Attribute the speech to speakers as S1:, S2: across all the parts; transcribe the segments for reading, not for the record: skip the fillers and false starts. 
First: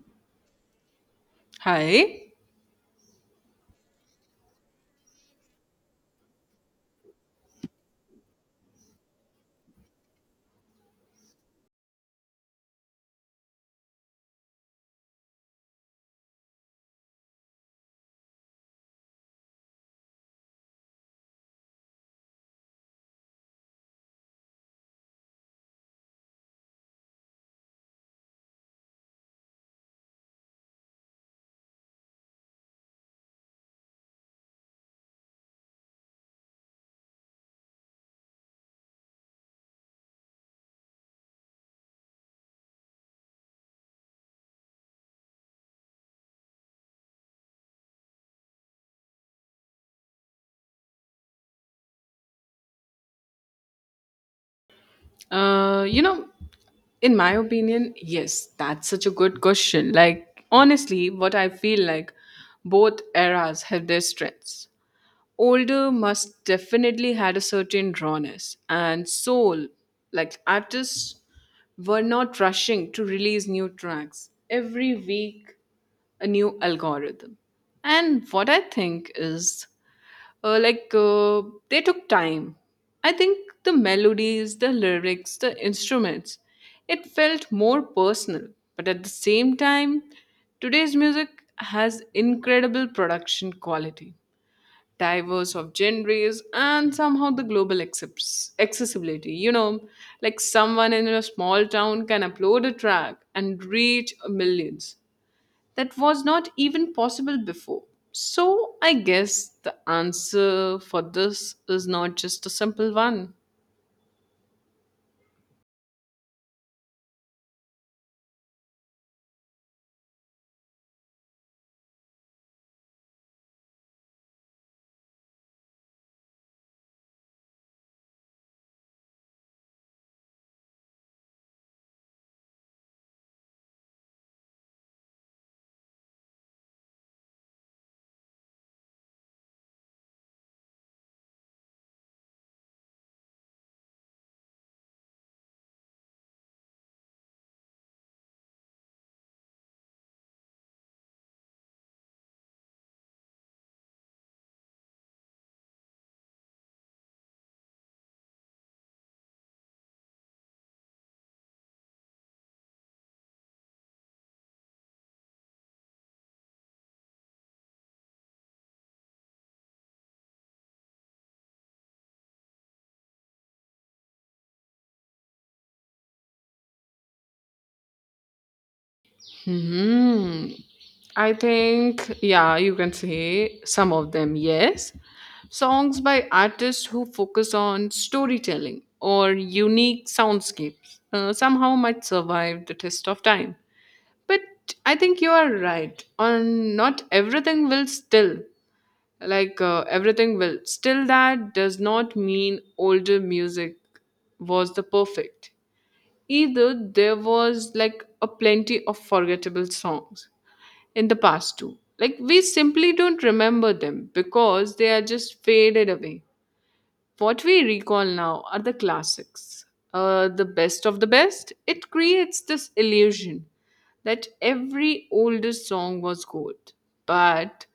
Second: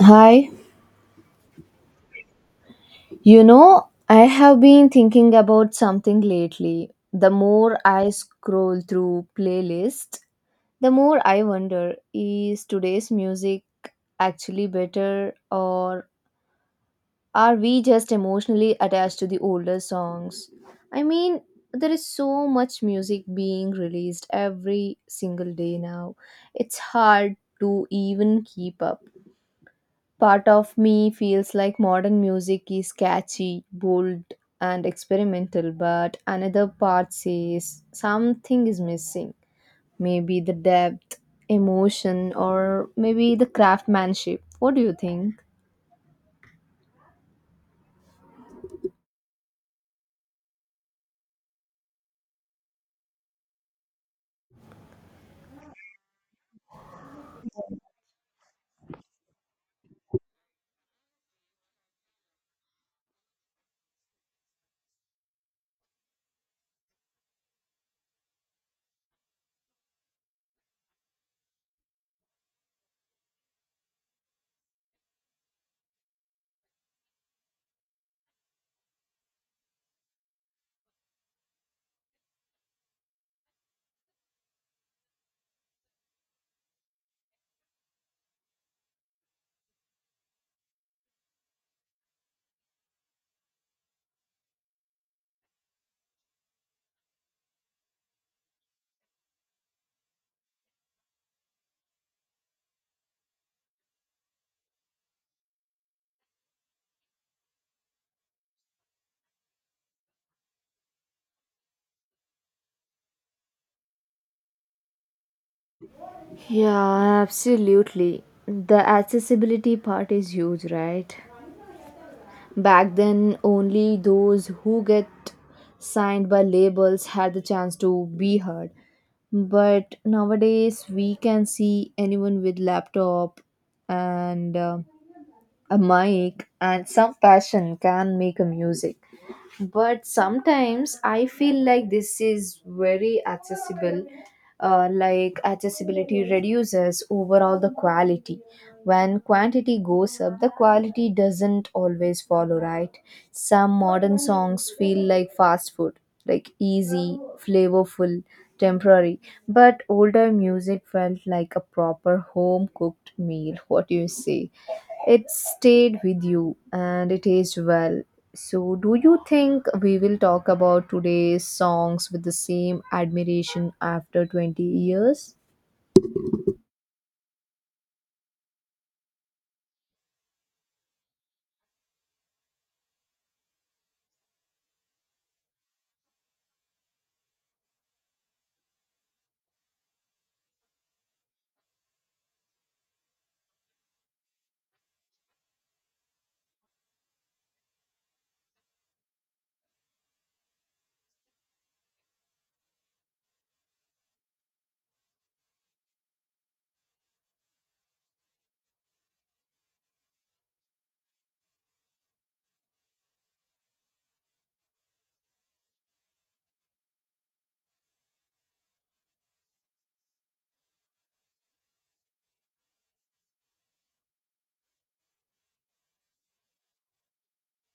S1: Hi,
S2: Hi.
S1: I have been thinking about something lately. The more I scroll through playlists, the more I wonder, is today's music actually better, or are we just emotionally attached to the older songs? I mean, there is so much music being released every single day now. It's hard to even keep up. Part of me feels like modern music is catchy, bold, and experimental, but another part says something is missing. Maybe the depth, emotion, or maybe the craftsmanship. What do you think?
S2: You know, in my opinion, yes, that's such a good question. Like, honestly, what I feel like both eras have their strengths. Older must definitely had a certain rawness and soul, like artists were not rushing to release new tracks every week, a new algorithm. And what I think is, uh, like uh, they took time. I think the melodies, the lyrics, the instruments, it felt more personal. But at the same time, today's music has incredible production quality, diverse of genres, and somehow the global accepts accessibility, you know, like someone in a small town can upload a track and reach millions. That was not even possible before. So I guess the answer for this is not just a simple one.
S1: Yeah, absolutely. The accessibility part is huge, right? Back then, only those who get signed by labels had the chance to be heard. But nowadays, we can see anyone with laptop and a mic and some passion can make a music, but sometimes I feel like this is very accessible. Like, accessibility reduces overall the quality. When quantity goes up, the quality doesn't always follow, right? Some modern songs feel like fast food, like easy, flavorful, temporary, but older music felt like a proper home cooked meal. What do you say? It stayed with you and it aged well. So, do you think we will talk about today's songs with the same admiration after 20 years?
S2: Hmm. I think, yeah, you can say some of them, yes. Songs by artists who focus on storytelling or unique soundscapes somehow might survive the test of time. But I think you are right on not everything will still, everything will. Still, that does not mean older music was the perfect. Either there was like a plenty of forgettable songs in the past too. Like we simply don't remember them because they are just faded away. What we recall now are the classics, the best of the best. It creates this illusion that every oldest song was gold, but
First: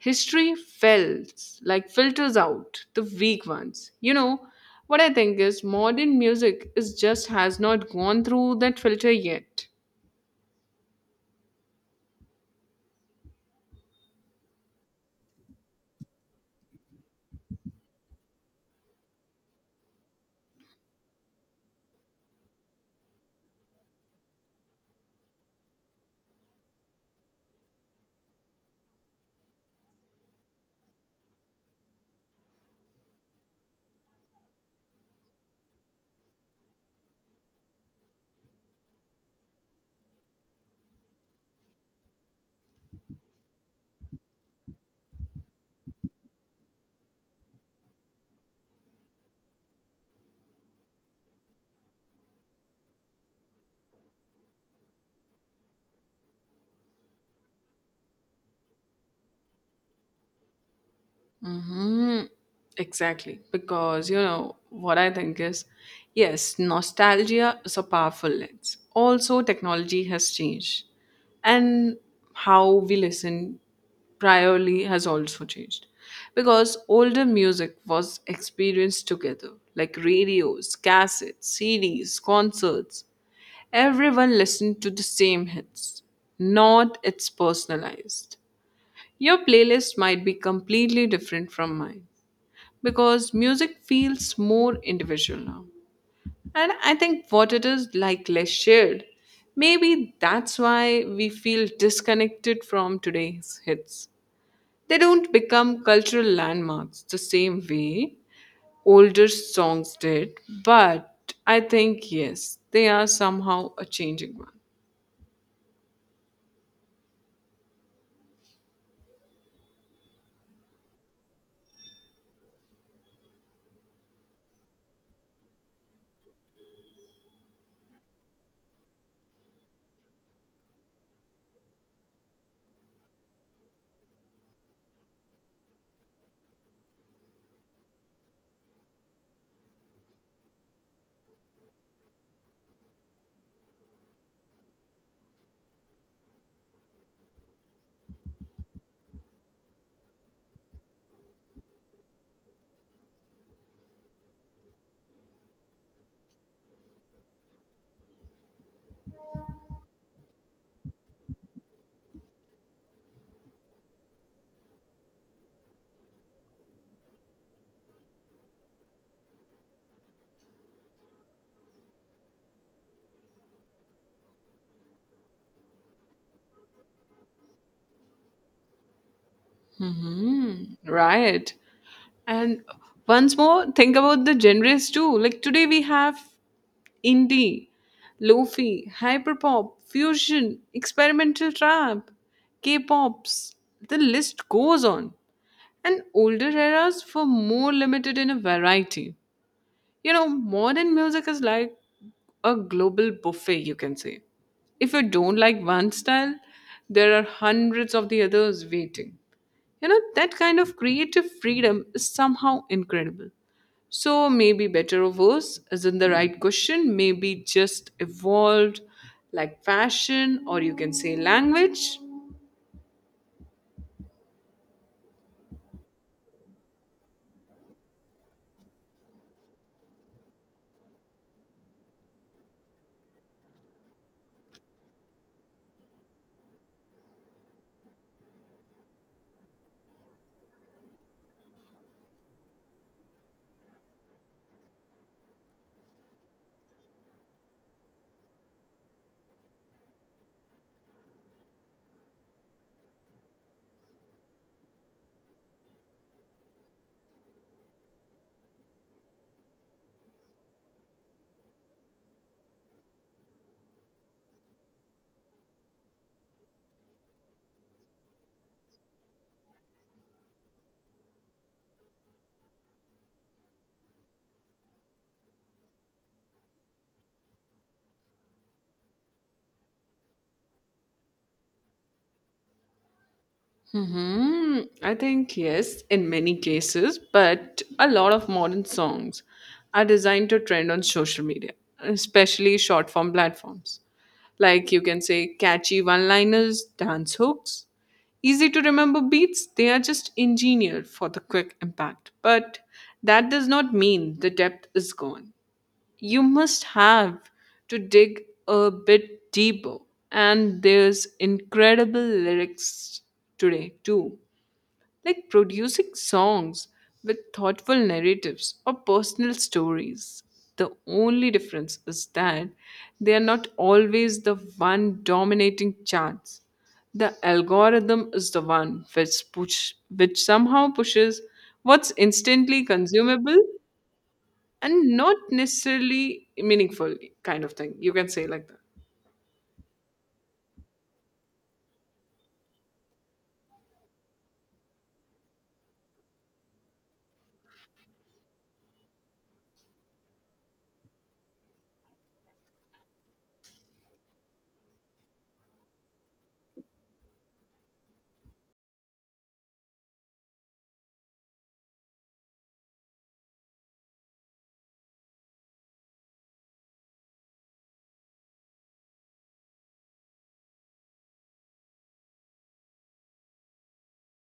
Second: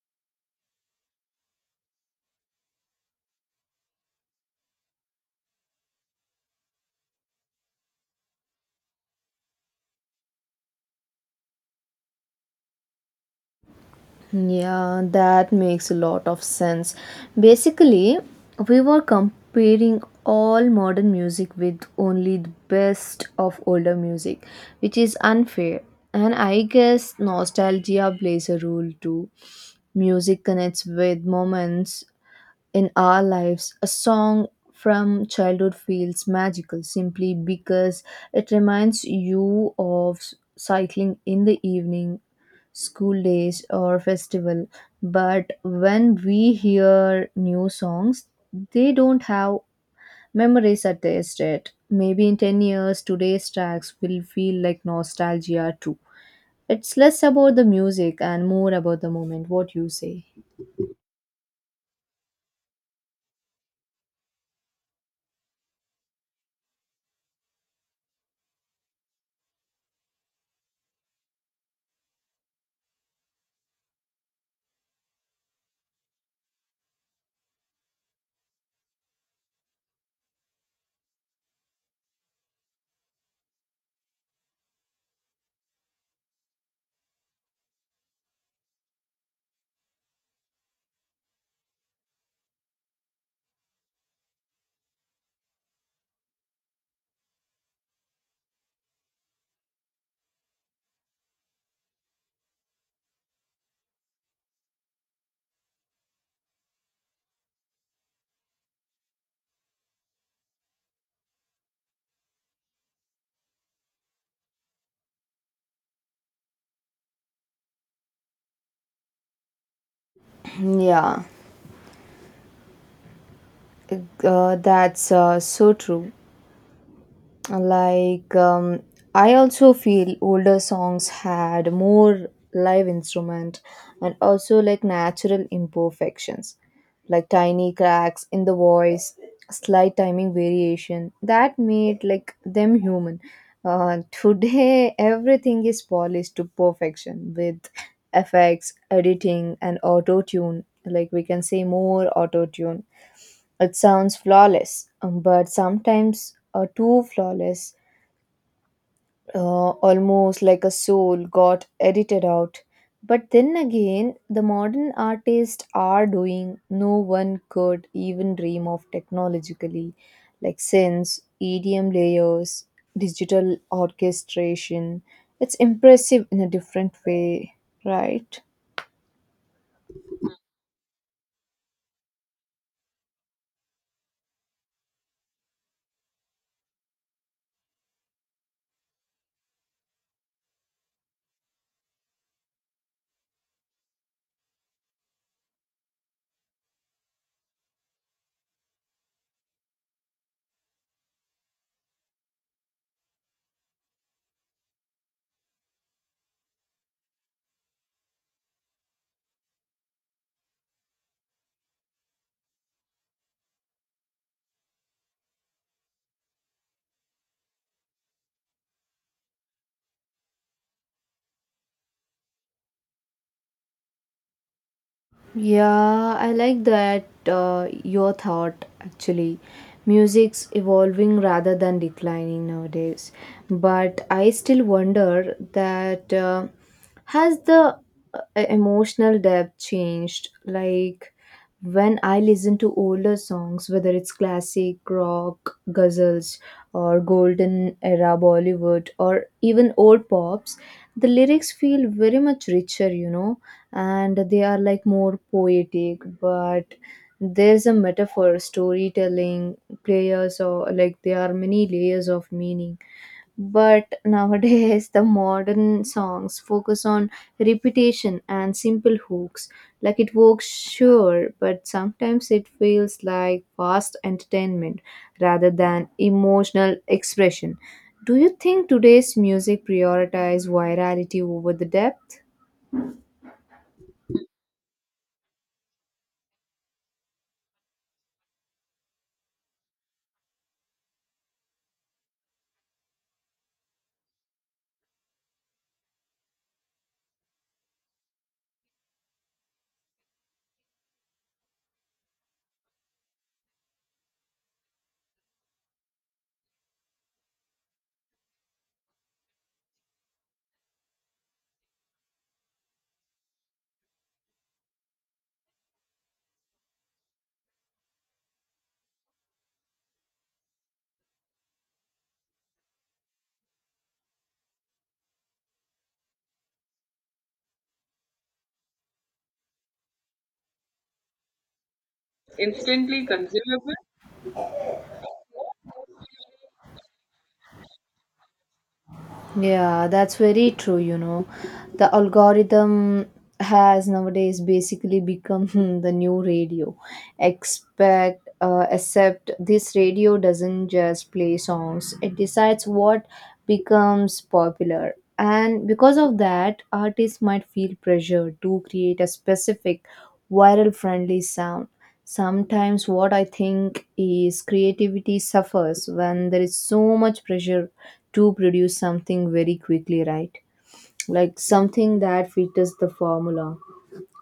S2: history fills like filters out the weak ones. You know what I think is modern music is just has not gone through that filter yet.
S1: Yeah, that makes a lot of sense. Basically, we were comparing all modern music with only the best of older music, which is unfair. And I guess nostalgia plays a role too. Music connects with moments in our lives. A song from childhood feels magical simply because it reminds you of cycling in the evening, school days, or festival. But when we hear new songs, they don't have memories attached yet. Maybe in 10 years, today's tracks will feel like nostalgia too. It's less about the music and more about the moment. What you say?
S2: Mm-hmm. Exactly. Because, you know, what I think is yes, nostalgia is a powerful lens. Also, technology has changed. And how we listen priorly has also changed. Because older music was experienced together, like radios, cassettes, CDs, concerts. Everyone listened to the same hits, not it's personalized. Your playlist might be completely different from mine because music feels more individual now. And I think what it is like less shared. Maybe that's why we feel disconnected from today's hits. They don't become cultural landmarks the same way older songs did, but I think, yes, they are somehow a changing one.
S1: Yeah. That's so true. Like, um, I also feel older songs had more live instrument and also like natural imperfections, like tiny cracks in the voice, slight timing variation that made like them human. Today, everything is polished to perfection with effects, editing, and auto tune. Like, we can say more auto tune it sounds flawless, but sometimes too flawless, almost like a soul got edited out. But then again, the modern artists are doing no one could even dream of technologically, like synths, EDM layers, digital orchestration. It's impressive in a different way, right?
S2: Hmm, right. And once more, think about the genres too. Like today, we have indie, lofi, hyperpop, fusion, experimental trap, K-pops. The list goes on. And older eras were more limited in a variety. You know, modern music is like a global buffet, you can say. If you don't like one style, there are hundreds of the others waiting. You know, that kind of creative freedom is somehow incredible. So, maybe better or worse isn't the right question, maybe just evolved like fashion or you can say language.
S1: Yeah, I like that your thought actually. Music's evolving rather than declining nowadays. But I still wonder that has the uh, emotional depth changed? Like, when I listen to older songs, whether it's classic rock, ghazals, or golden era Bollywood, or even old pops, the lyrics feel very much richer, and they are like more poetic, but there's a metaphor, storytelling, players, or like there are many layers of meaning. But nowadays, the modern songs focus on repetition and simple hooks. Like, it works, sure, but sometimes it feels like fast entertainment rather than emotional expression. Do you think today's music prioritizes virality over the depth?
S2: Hmm, I think yes, in many cases, but a lot of modern songs are designed to trend on social media, especially short form platforms. Like you can say catchy one liners, dance hooks, easy to remember beats. They are just engineered for the quick impact. But that does not mean the depth is gone. You must have to dig a bit deeper. And there's incredible lyrics today too, like producing songs with thoughtful narratives or personal stories. The only difference is that they are not always the one dominating charts. The algorithm is the one which push, which somehow pushes what's instantly
S1: Instantly
S2: consumable
S1: consumable?
S2: and not necessarily meaningful kind of thing. You can say like that.
S1: Yeah, that's very true, you know. The algorithm has nowadays basically become the new radio. Expect except this radio doesn't just play songs. It decides what becomes popular. And because of that, artists might feel pressure to create a specific viral friendly sound. Sometimes what I think is creativity suffers when there is so much pressure to produce something very quickly, right? Like something that fits the formula.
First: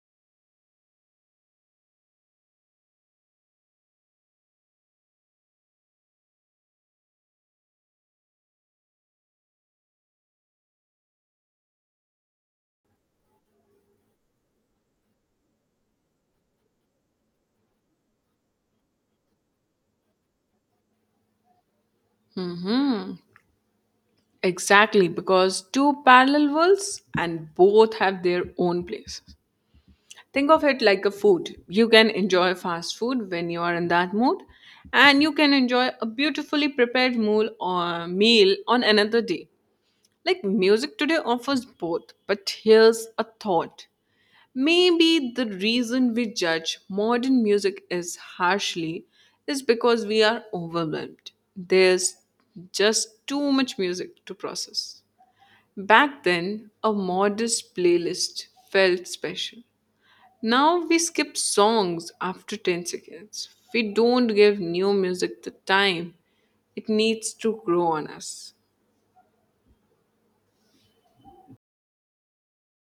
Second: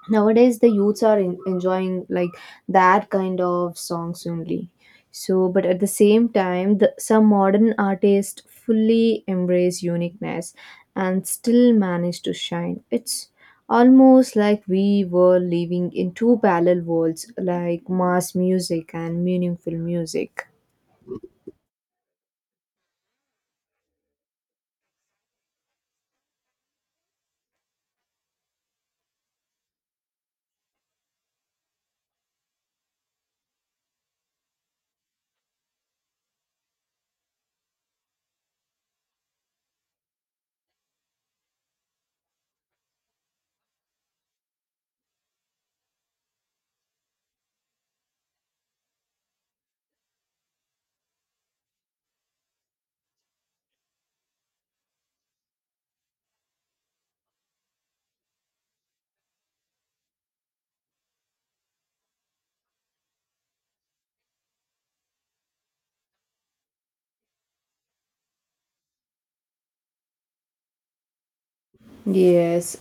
S1: Nowadays, the youths are enjoying like that kind of songs only. So, but at the same time, some modern artists fully embrace uniqueness and still manage to shine. It's almost like we were living in two parallel worlds, like mass music and meaningful music.
S2: Mm-hmm. Exactly, because two parallel worlds and both have their own place. Think of it like a food. You can enjoy fast food when you are in that mood, and you can enjoy a beautifully prepared meal or meal on another day. Like music today offers both, but here's a thought. Maybe the reason we judge modern music is harshly is because we are overwhelmed. There's just too much music to process. Back then, a modest playlist felt special. Now we skip songs after 10 seconds. We don't give new music the time it needs to grow on us.
S1: Yes,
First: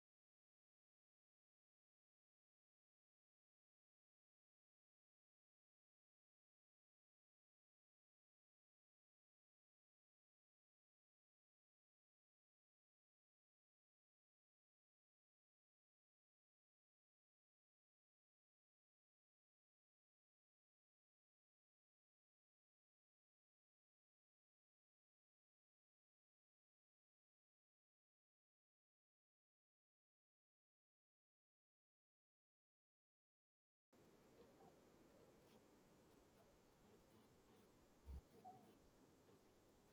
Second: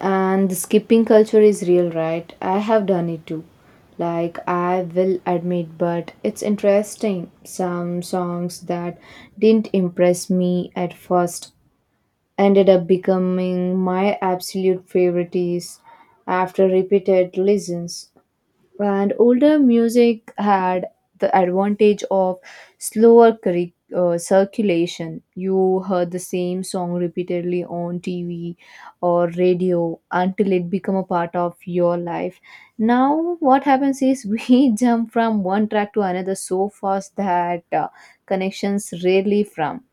S1: and the skipping culture is real, right? I have done it too. Like, I will admit, but it's interesting. Some songs that didn't impress me at first ended up becoming my absolute favorites after repeated listens, and older music had the advantage of slower circulation. You heard the same song repeatedly on TV or radio until it become a part of your life. Now, what happens is we jump from one track to another so fast that connections rarely from.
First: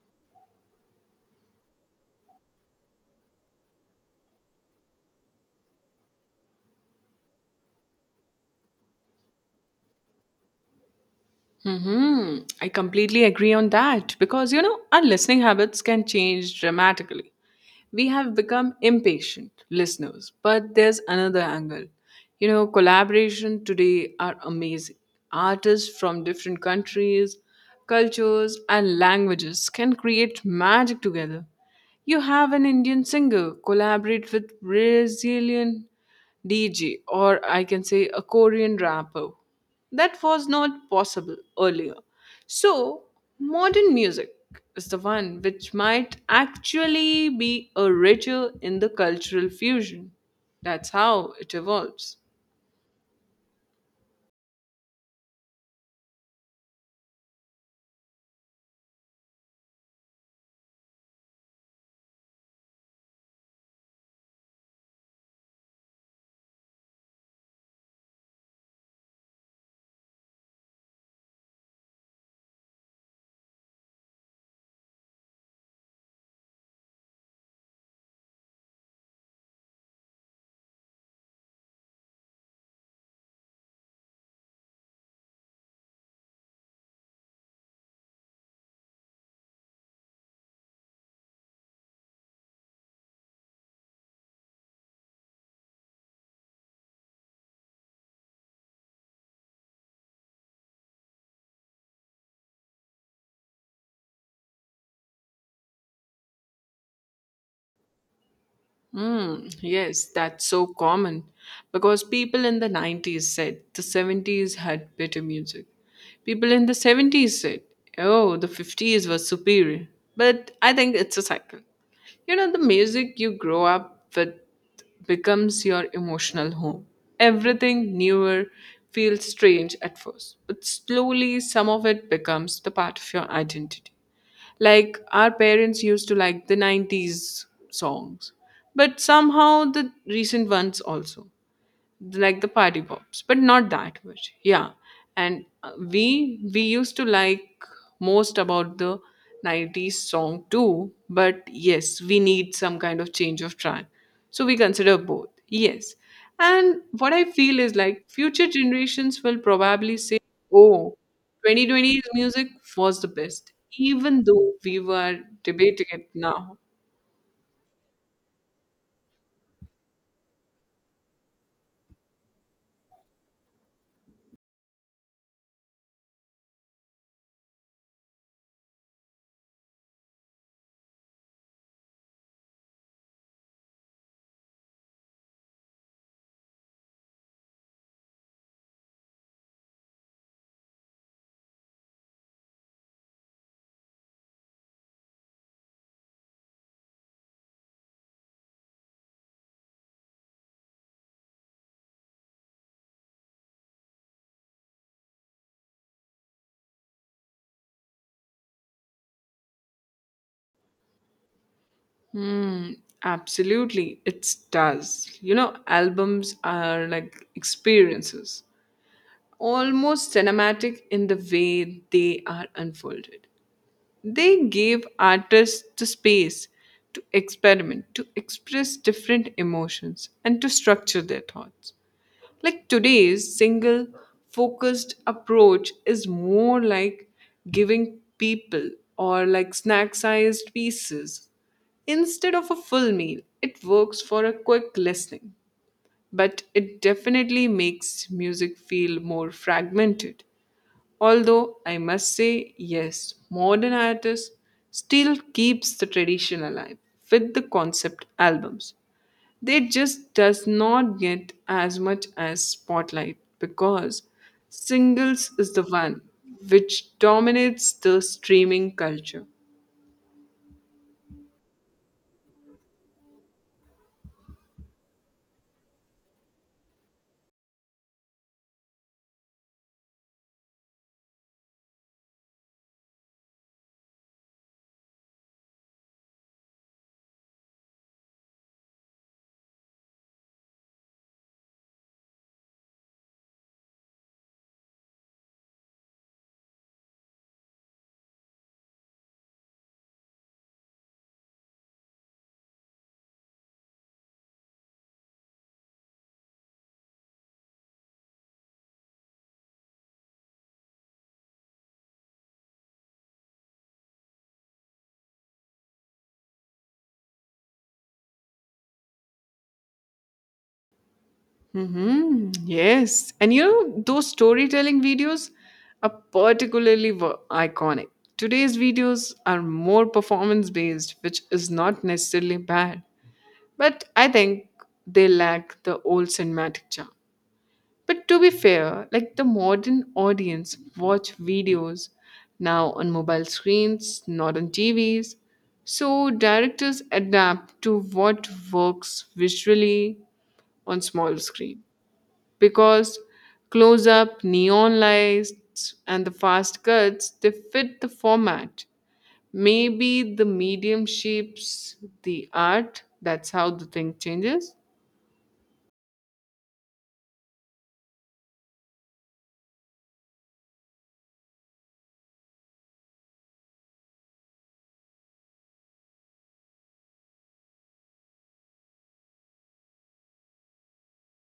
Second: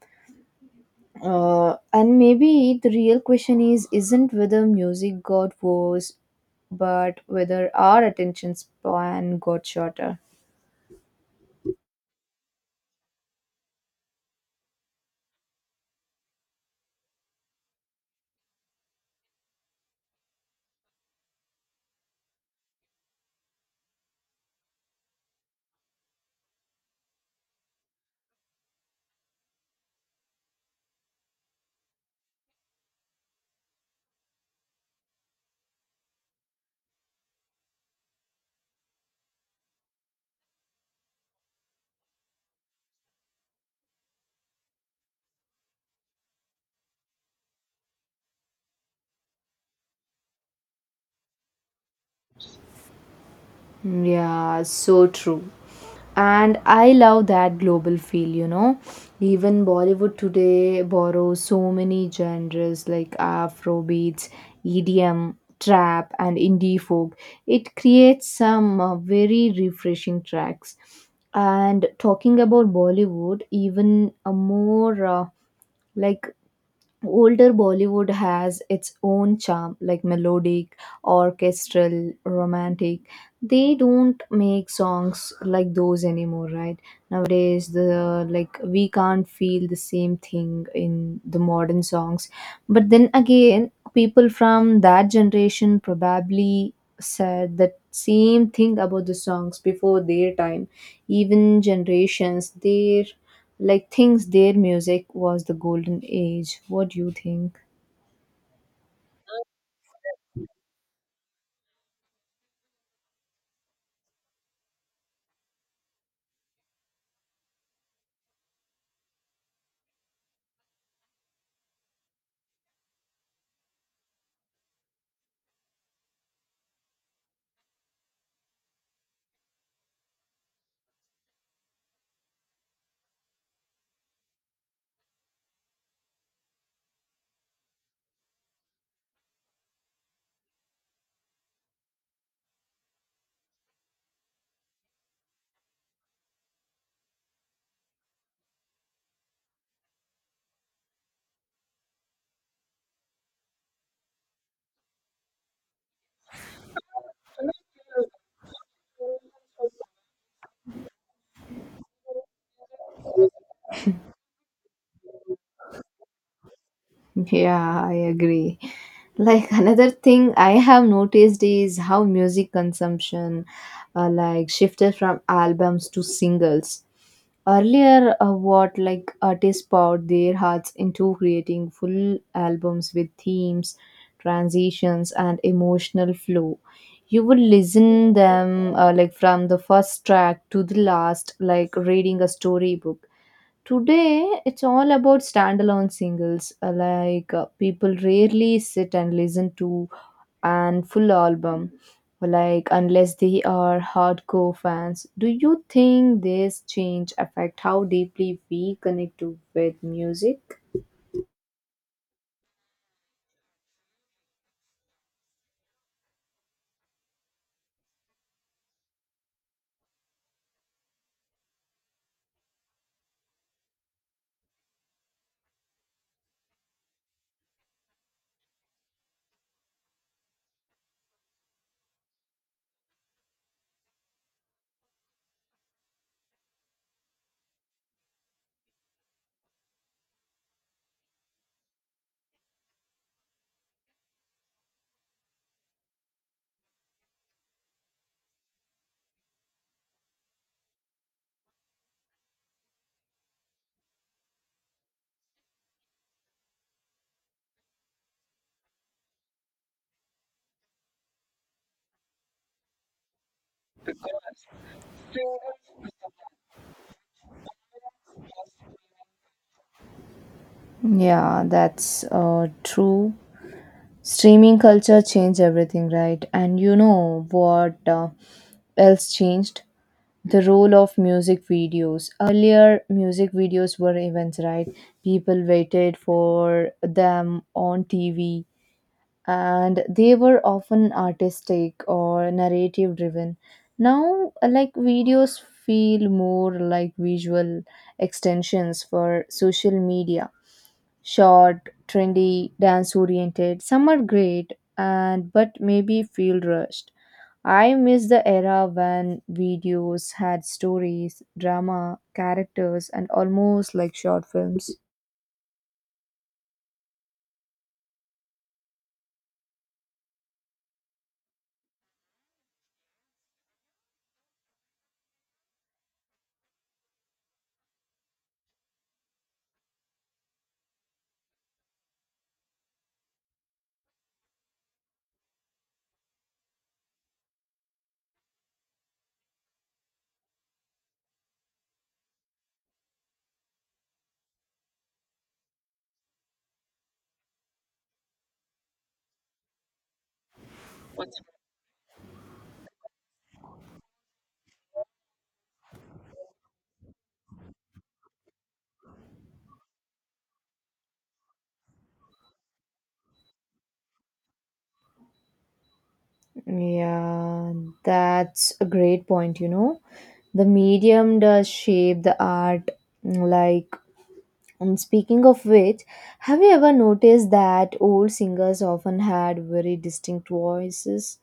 S1: And maybe the real question is isn't whether music got worse, but whether our attention span got shorter.
S2: Hmm, I completely agree on that because you know our listening habits can change dramatically. We have become impatient listeners, but there's another angle. You know, collaboration today are amazing. Artists from different countries, cultures, and languages can create magic together. You have an Indian singer collaborate with Brazilian DJ, or I can say a Korean rapper. That was not possible earlier. So, modern music is the one which might actually be a richer in the cultural fusion. That's how it evolves.
S1: Hmm. Yeah, so true. And I love that global feel, you know, even Bollywood today borrows so many genres like afro beats, EDM, trap, and indie folk. It creates some very refreshing tracks. And talking about Bollywood, even a more like older Bollywood has its own charm, like melodic, orchestral, romantic. They don't make songs like those anymore, right? Nowadays, the like, we can't feel the same thing in the modern songs. But then again, people from that generation probably said the same thing about the songs before their time, even generations their like things their music was the golden age. What do you think?
S2: Mm, yes, that's so common because people in the 90s said the 70s had better music. People in the 70s said, oh, the 50s was superior. But I think it's a cycle. You know, the music you grow up with becomes your emotional home. Everything newer feels strange at first, but slowly some of it becomes the part of your identity. Like our parents used to like the 90s songs, but somehow the recent ones also like the party pops but not that much, yeah. And we used to like most about the 90s song too, but yes we need some kind of change of track, so we consider both, yes. And what I feel is like future generations will probably say, oh, 2020's music was the best, even though we were debating it now.
S1: Yeah, I agree. Like, another thing I have noticed is how music consumption like shifted from albums to singles. Earlier, what like artists poured their hearts into creating full albums with themes, transitions, and emotional flow. You would listen them like from the first track to the last, like reading a storybook. Today, it's all about standalone singles. People rarely sit and listen to and full album, like unless they are hardcore fans. Do you think this change affect how deeply we connect to with music?
S2: Hmm, absolutely. It does. You know, albums are like experiences, almost cinematic in the way they are unfolded. They give artists the space to experiment, to express different emotions, and to structure their thoughts. Like today's single focused approach is more like giving people or like snack sized pieces. Instead of a full meal, it works for a quick listening, but it definitely makes music feel more fragmented. Although I must say, yes, modern artists still keeps the tradition alive with the concept albums. They just does not get as much as spotlight because singles is the one which dominates the streaming culture.
S1: Yeah, that's true. Streaming culture changed everything, right? And you know what else changed, the role of music videos. Earlier, music videos were events, right? People waited for them on TV, and they were often artistic or narrative driven. Now, like, videos feel more like visual extensions for social media, short, trendy, dance oriented. Some are great, and but maybe feel rushed. I miss the era when videos had stories, drama, characters, and almost like short films.
S2: Hmm, yes. And you know, those storytelling videos are particularly iconic. Today's videos are more performance based, which is not necessarily bad. But I think they lack the old cinematic charm. But to be fair, like the modern audience watch videos now on mobile screens, not on TVs. So directors adapt to what works visually on small screen because close up, neon lights, and the fast cuts they fit the format. Maybe the medium shapes the art. That's how the thing changes.
S1: Yeah, that's a great point, you know. The medium does shape the art. Like, and speaking of which, have you ever noticed that old singers often had very distinct voices?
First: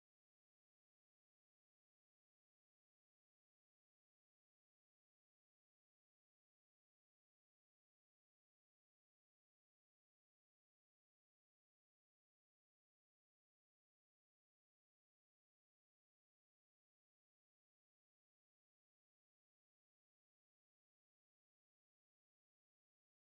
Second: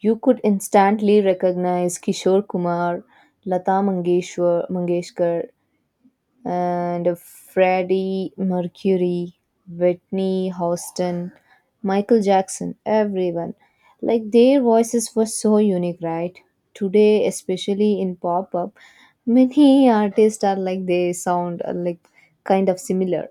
S1: You could instantly recognize Kishore Kumar, Lata mangeshwar Mangeshkar, and Freddie Mercury, Whitney Houston, Michael Jackson, everyone. Like, their voices were so unique, right? Today, especially in pop up, many artists are like they sound like kind of similar.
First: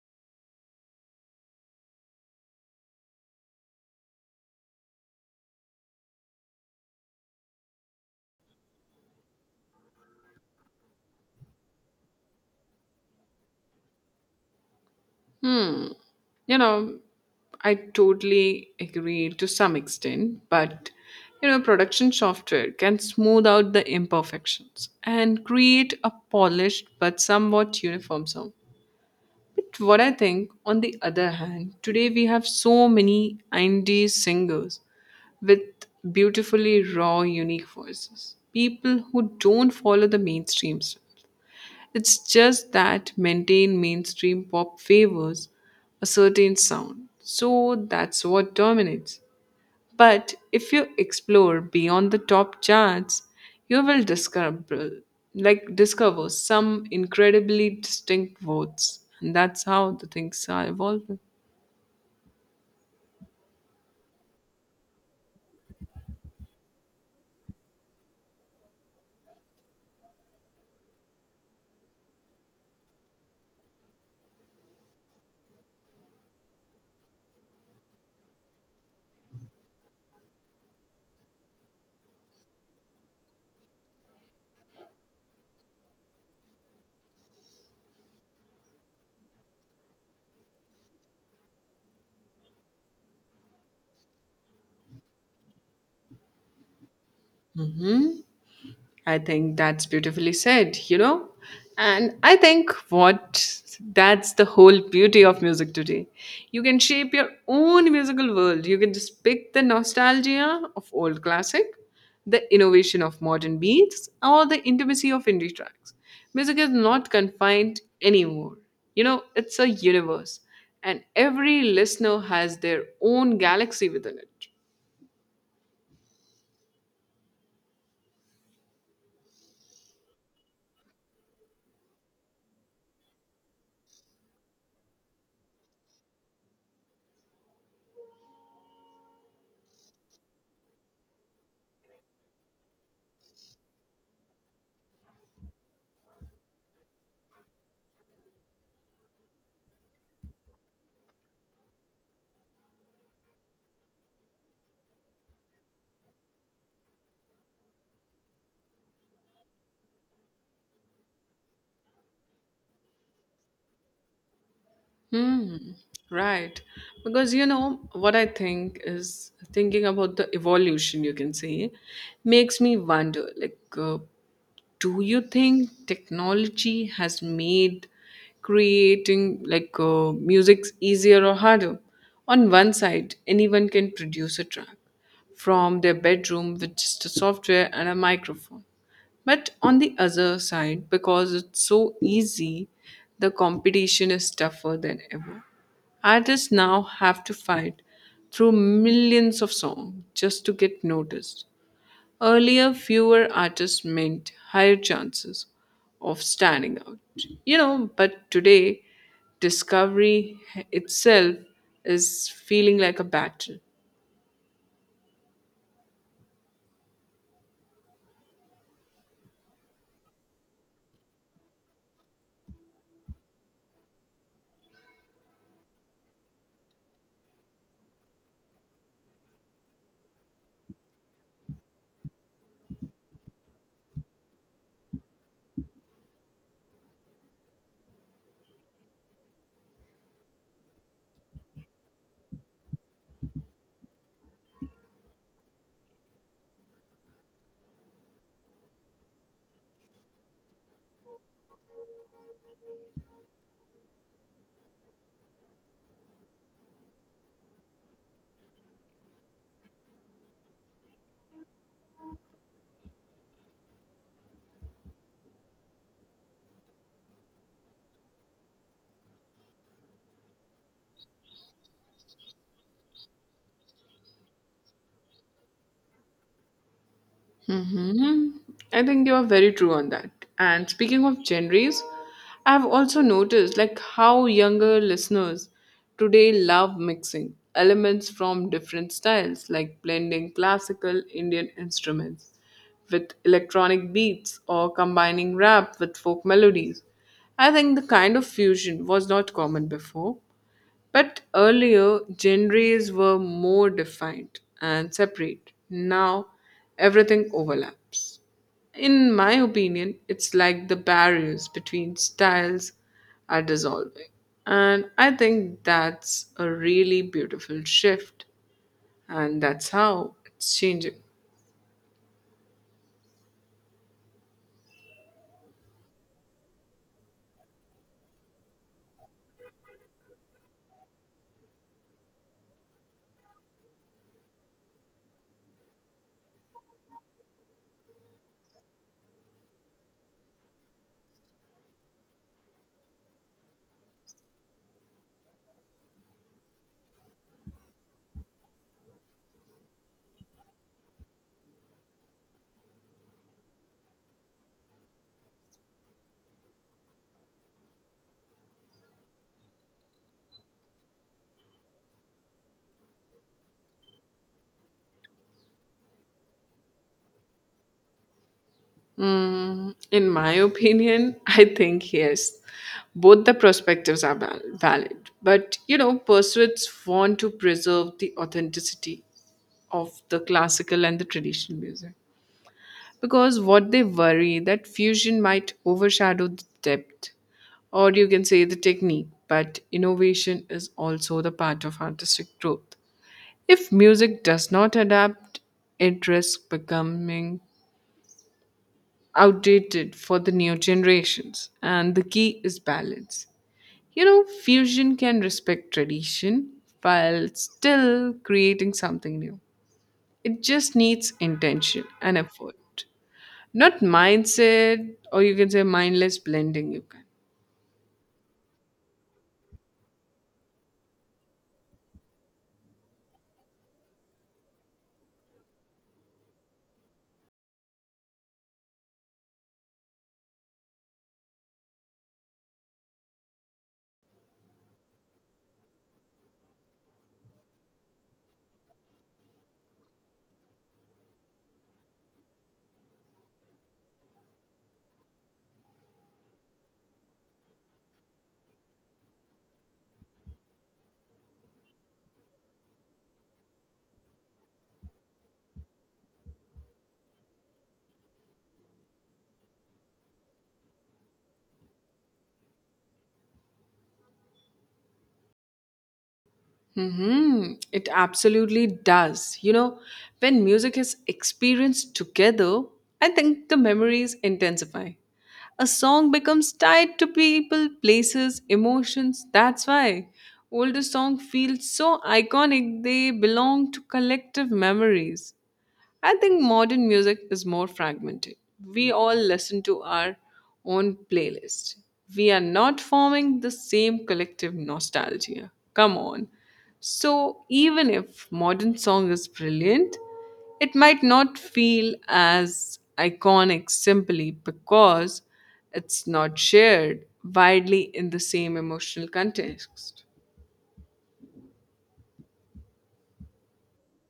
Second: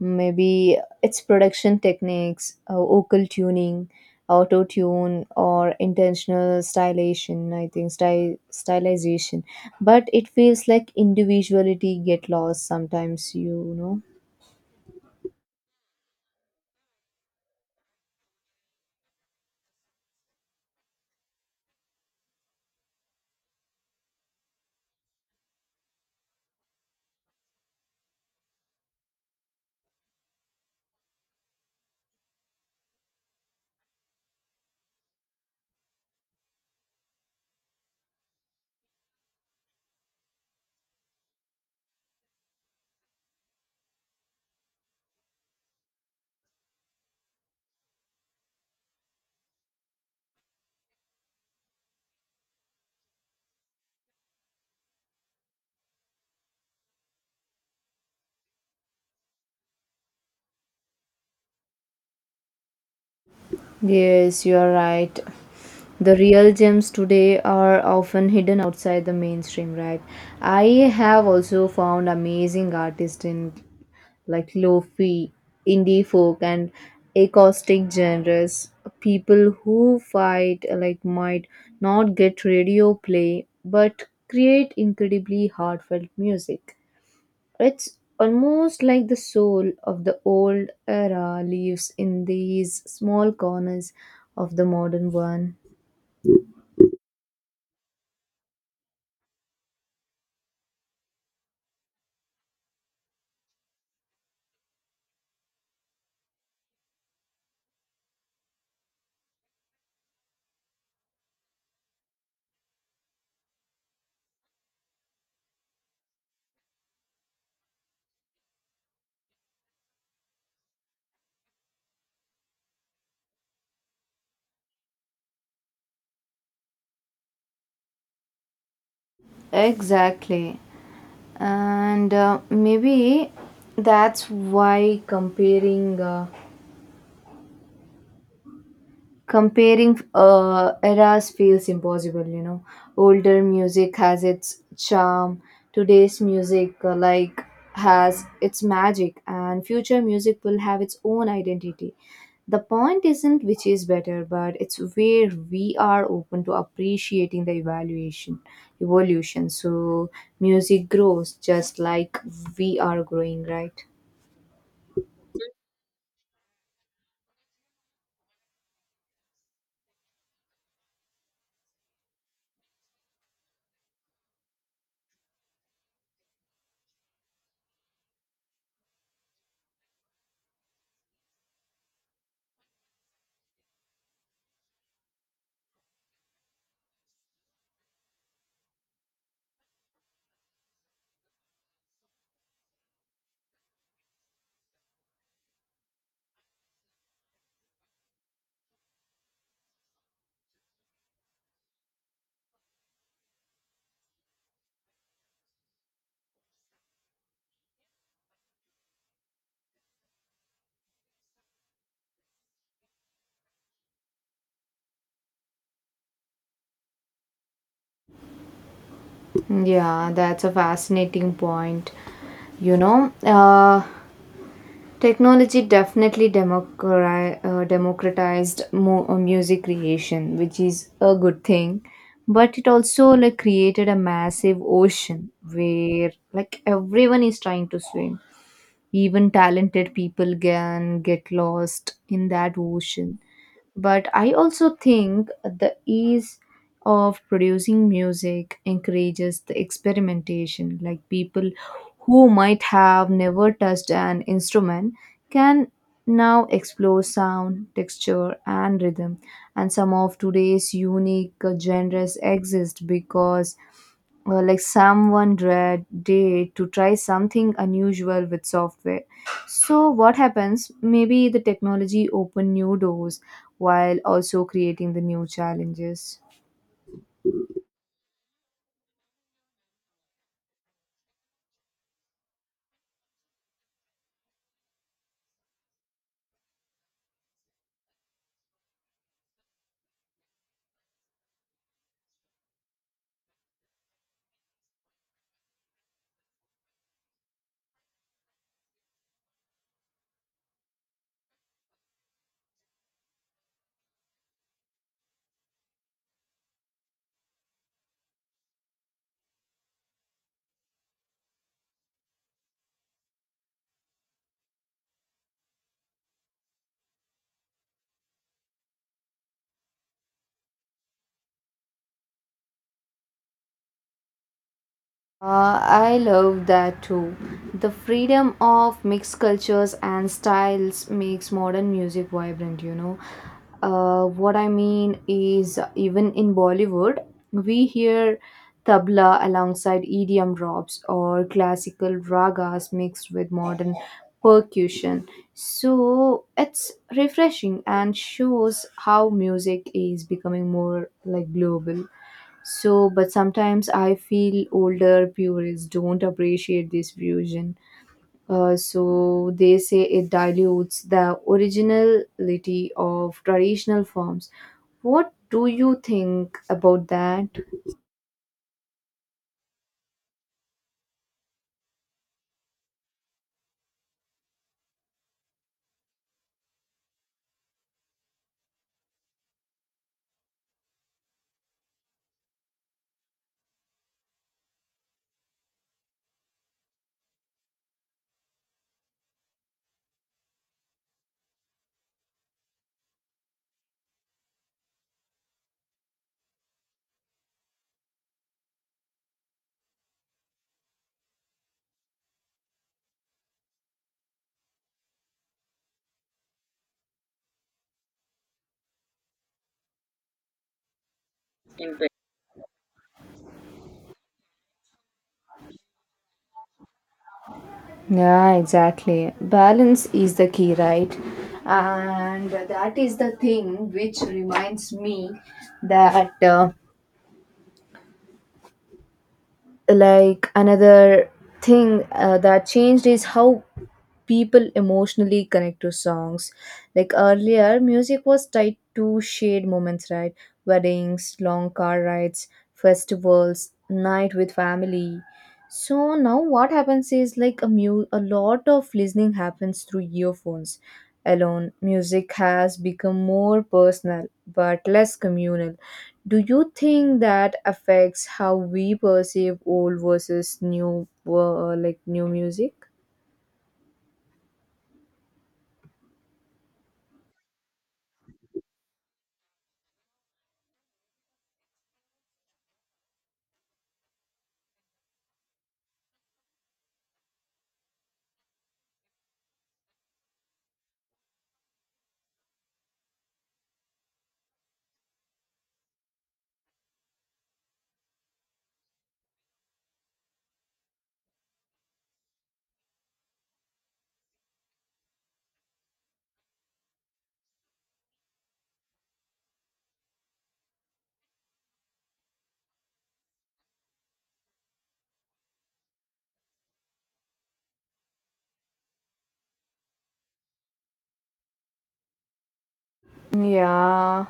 S1: Maybe its production techniques, vocal tuning, auto tune, or intentional stylization. I think stylization, but it feels like individuality get lost sometimes. You know.
S2: You know, I totally agree to some extent, but you know, production software can smooth out the imperfections and create a polished but somewhat uniform sound. But what I think, on the other hand, today we have so many indie singers with beautifully raw, unique voices. People who don't follow the mainstream style. It's just that maintain mainstream pop favors a certain sound. So that's what dominates. But if you explore beyond the top charts, you will discover discover some incredibly distinct votes. And that's how the things are evolving.
S1: Yes, you are right. The real gems today are often hidden outside the mainstream, right? I have also found amazing artists in like lofi, indie folk, and acoustic genres. People who fight like might not get radio play, but create incredibly heartfelt music. It's almost like the soul of the old era lives in these small corners of the modern one.
S2: Mhm. I think that's beautifully said, you know? And I think what that's the whole beauty of music today. You can shape your own musical world. You can just pick the nostalgia of old classic, the innovation of modern beats, or the intimacy of indie tracks. Music is not confined anymore. You know, it's a universe, and every listener has their own galaxy within it.
S1: Exactly. And maybe that's why comparing eras feels impossible, you know. Older music has its charm, today's music has its magic, and future music will have its own identity. The point isn't which is better, but it's where we are open to appreciating the evaluation evolution. So, music grows just like we are growing, right?
S2: Hmm, right. Because you know what I think is thinking about the evolution, you can say, makes me wonder like, do you think technology has made creating music easier or harder? On one side, anyone can produce a track from their bedroom with just a software and a microphone. But on the other side, because it's so easy, the competition is tougher than ever. Artists now have to fight through millions of songs just to get noticed. Earlier, fewer artists meant higher chances of standing out. You know, but today, discovery itself is feeling like a battle.
S1: Yeah, that's a fascinating point, you know. Technology definitely democratized music creation, which is a good thing. But it also like created a massive ocean where like everyone is trying to swim. Even talented people can get lost in that ocean. But I also think the ease of producing music encourages the experimentation. Like, people who might have never touched an instrument can now explore sound, texture, and rhythm. And some of today's unique genres exist because like, someone read day to try something unusual with software. So what happens, maybe the technology open new doors while also creating the new challenges.
S2: Hmm, I think you are very true on that. And speaking of genres, I've also noticed like how younger listeners today love mixing elements from different styles, like blending classical Indian instruments with electronic beats or combining rap with folk melodies. I think the kind of fusion was not common before. But earlier, genres were more defined and separate. Now, everything overlaps. In my opinion, it's like the barriers between styles are dissolving. And I think that's a really beautiful shift, and that's how it's changing.
S1: I love that too. The freedom of mixed cultures and styles makes modern music vibrant, you know. What I mean is, even in Bollywood, we hear tabla alongside EDM drops or classical ragas mixed with modern percussion. So it's refreshing and shows how music is becoming more like global. So, but sometimes I feel older purists don't appreciate this fusion. So, they say it dilutes the originality of traditional forms. What do you think about that?
S2: Mm, in my opinion, I think yes. Both the perspectives are valid. But, you know, pursuits want to preserve the authenticity of the classical and the traditional music. Because what they worry that fusion might overshadow the depth, or you can say the technique, but innovation is also the part of artistic growth. If music does not adapt, it risks becoming outdated for the new generations. And the key is balance. You know, fusion can respect tradition while still creating something new. It just needs intention and effort, not mindset, or you can say mindless blending. You can.
S1: Yeah, exactly. Balance is the key, right? And that is the thing which reminds me that. Like, another thing that changed is how people emotionally connect to songs. Like, earlier music was tied to shared moments, right? Weddings, long car rides, festivals, night with family. So now what happens is like, a lot of listening happens through earphones alone. Music has become more personal but less communal. Do you think that affects how we perceive old versus new, new music?
S2: Mm-hmm. It absolutely does. You know, when music is experienced together, I think the memories intensify. A song becomes tied to people, places, emotions. That's why older songs feel so iconic, they belong to collective memories. I think modern music is more fragmented. We all listen to our own playlist. We are not forming the same collective nostalgia. Come on. So, even if modern song is brilliant, it might not feel as iconic simply because it's not shared widely in the same emotional context.
S1: Yeah,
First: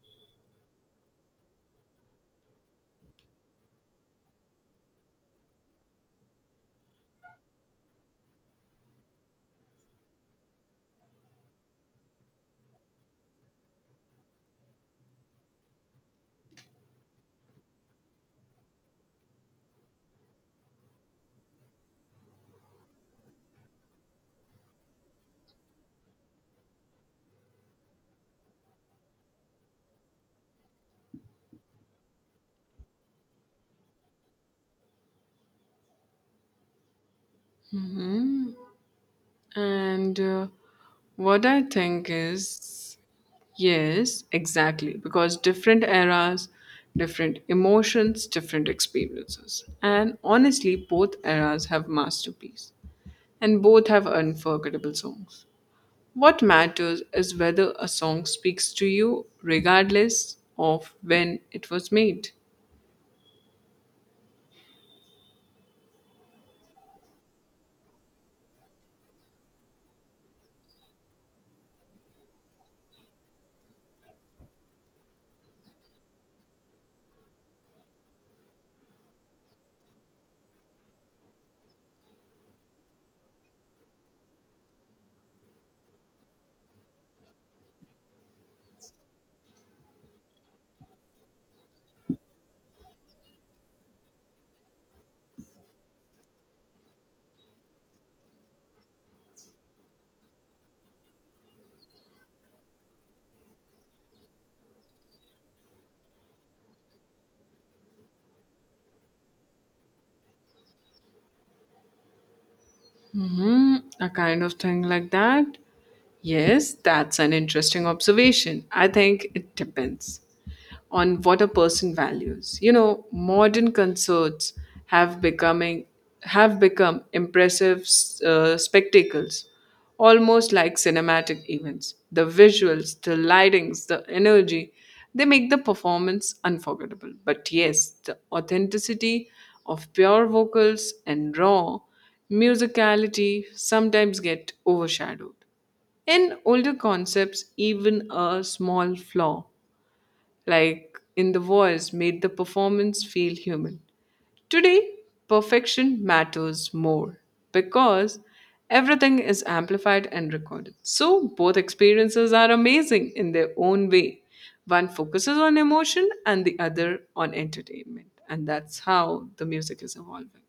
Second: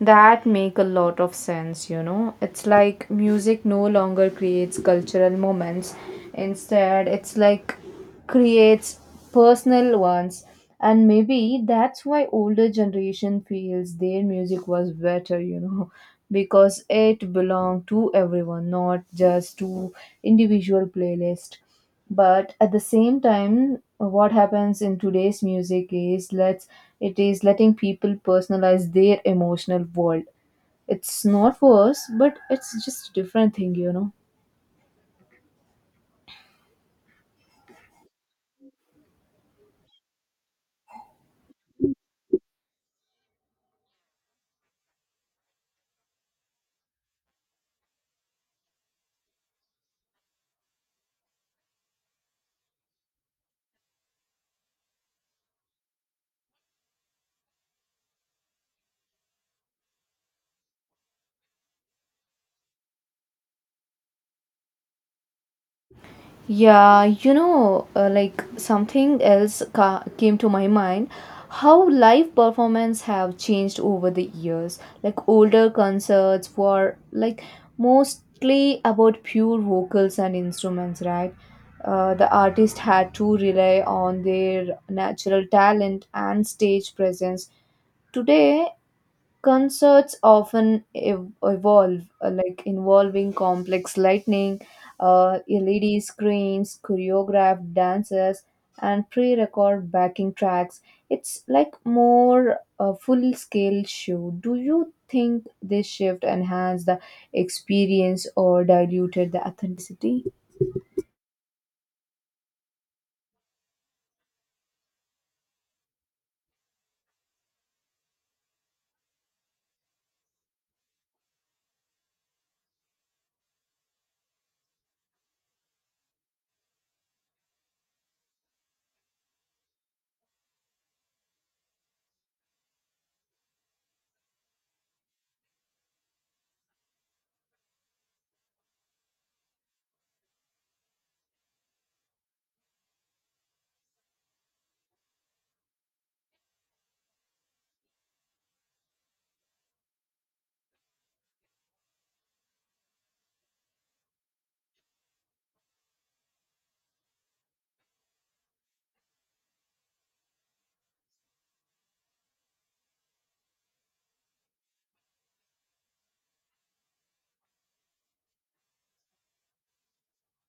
S1: that make a lot of sense, you know. It's like music no longer creates cultural moments. Instead, it's like creates personal ones. And maybe that's why older generation feels their music was better, you know, because it belonged to everyone, not just to individual playlist. But at the same time, what happens in today's music is let's it is letting people personalize their emotional world. It's not worse, but it's just a different thing, you know.
S2: And what I think is yes, exactly. Because different eras, different emotions, different experiences. And honestly, both eras have masterpieces, and both have unforgettable songs. What matters is whether a song speaks to you, regardless of when it was made.
S1: Yeah, you know, like, something else came to my mind, how live performance have changed over the years. Like, older concerts were like mostly about pure vocals and instruments, right? The artist had to rely on their natural talent and stage presence. Today, concerts often evolve, like involving complex lighting, LED screens, choreographed dances, and pre-recorded backing tracks. It's like more a full-scale show. Do you think this shift enhanced the experience or diluted the authenticity?
S2: Hmm, a kind of thing like that. Yes, that's an interesting observation. I think it depends on what a person values. You know, modern concerts have becoming have become impressive spectacles, almost like cinematic events. The visuals, the lightings, the energy, they make the performance unforgettable. But yes, the authenticity of pure vocals and raw musicality sometimes get overshadowed. In older concepts, even a small flaw like in the voice made the performance feel human. Today, perfection matters more because everything is amplified and recorded. So, both experiences are amazing in their own way. One focuses on emotion and the other on entertainment. And that's how the music is evolving.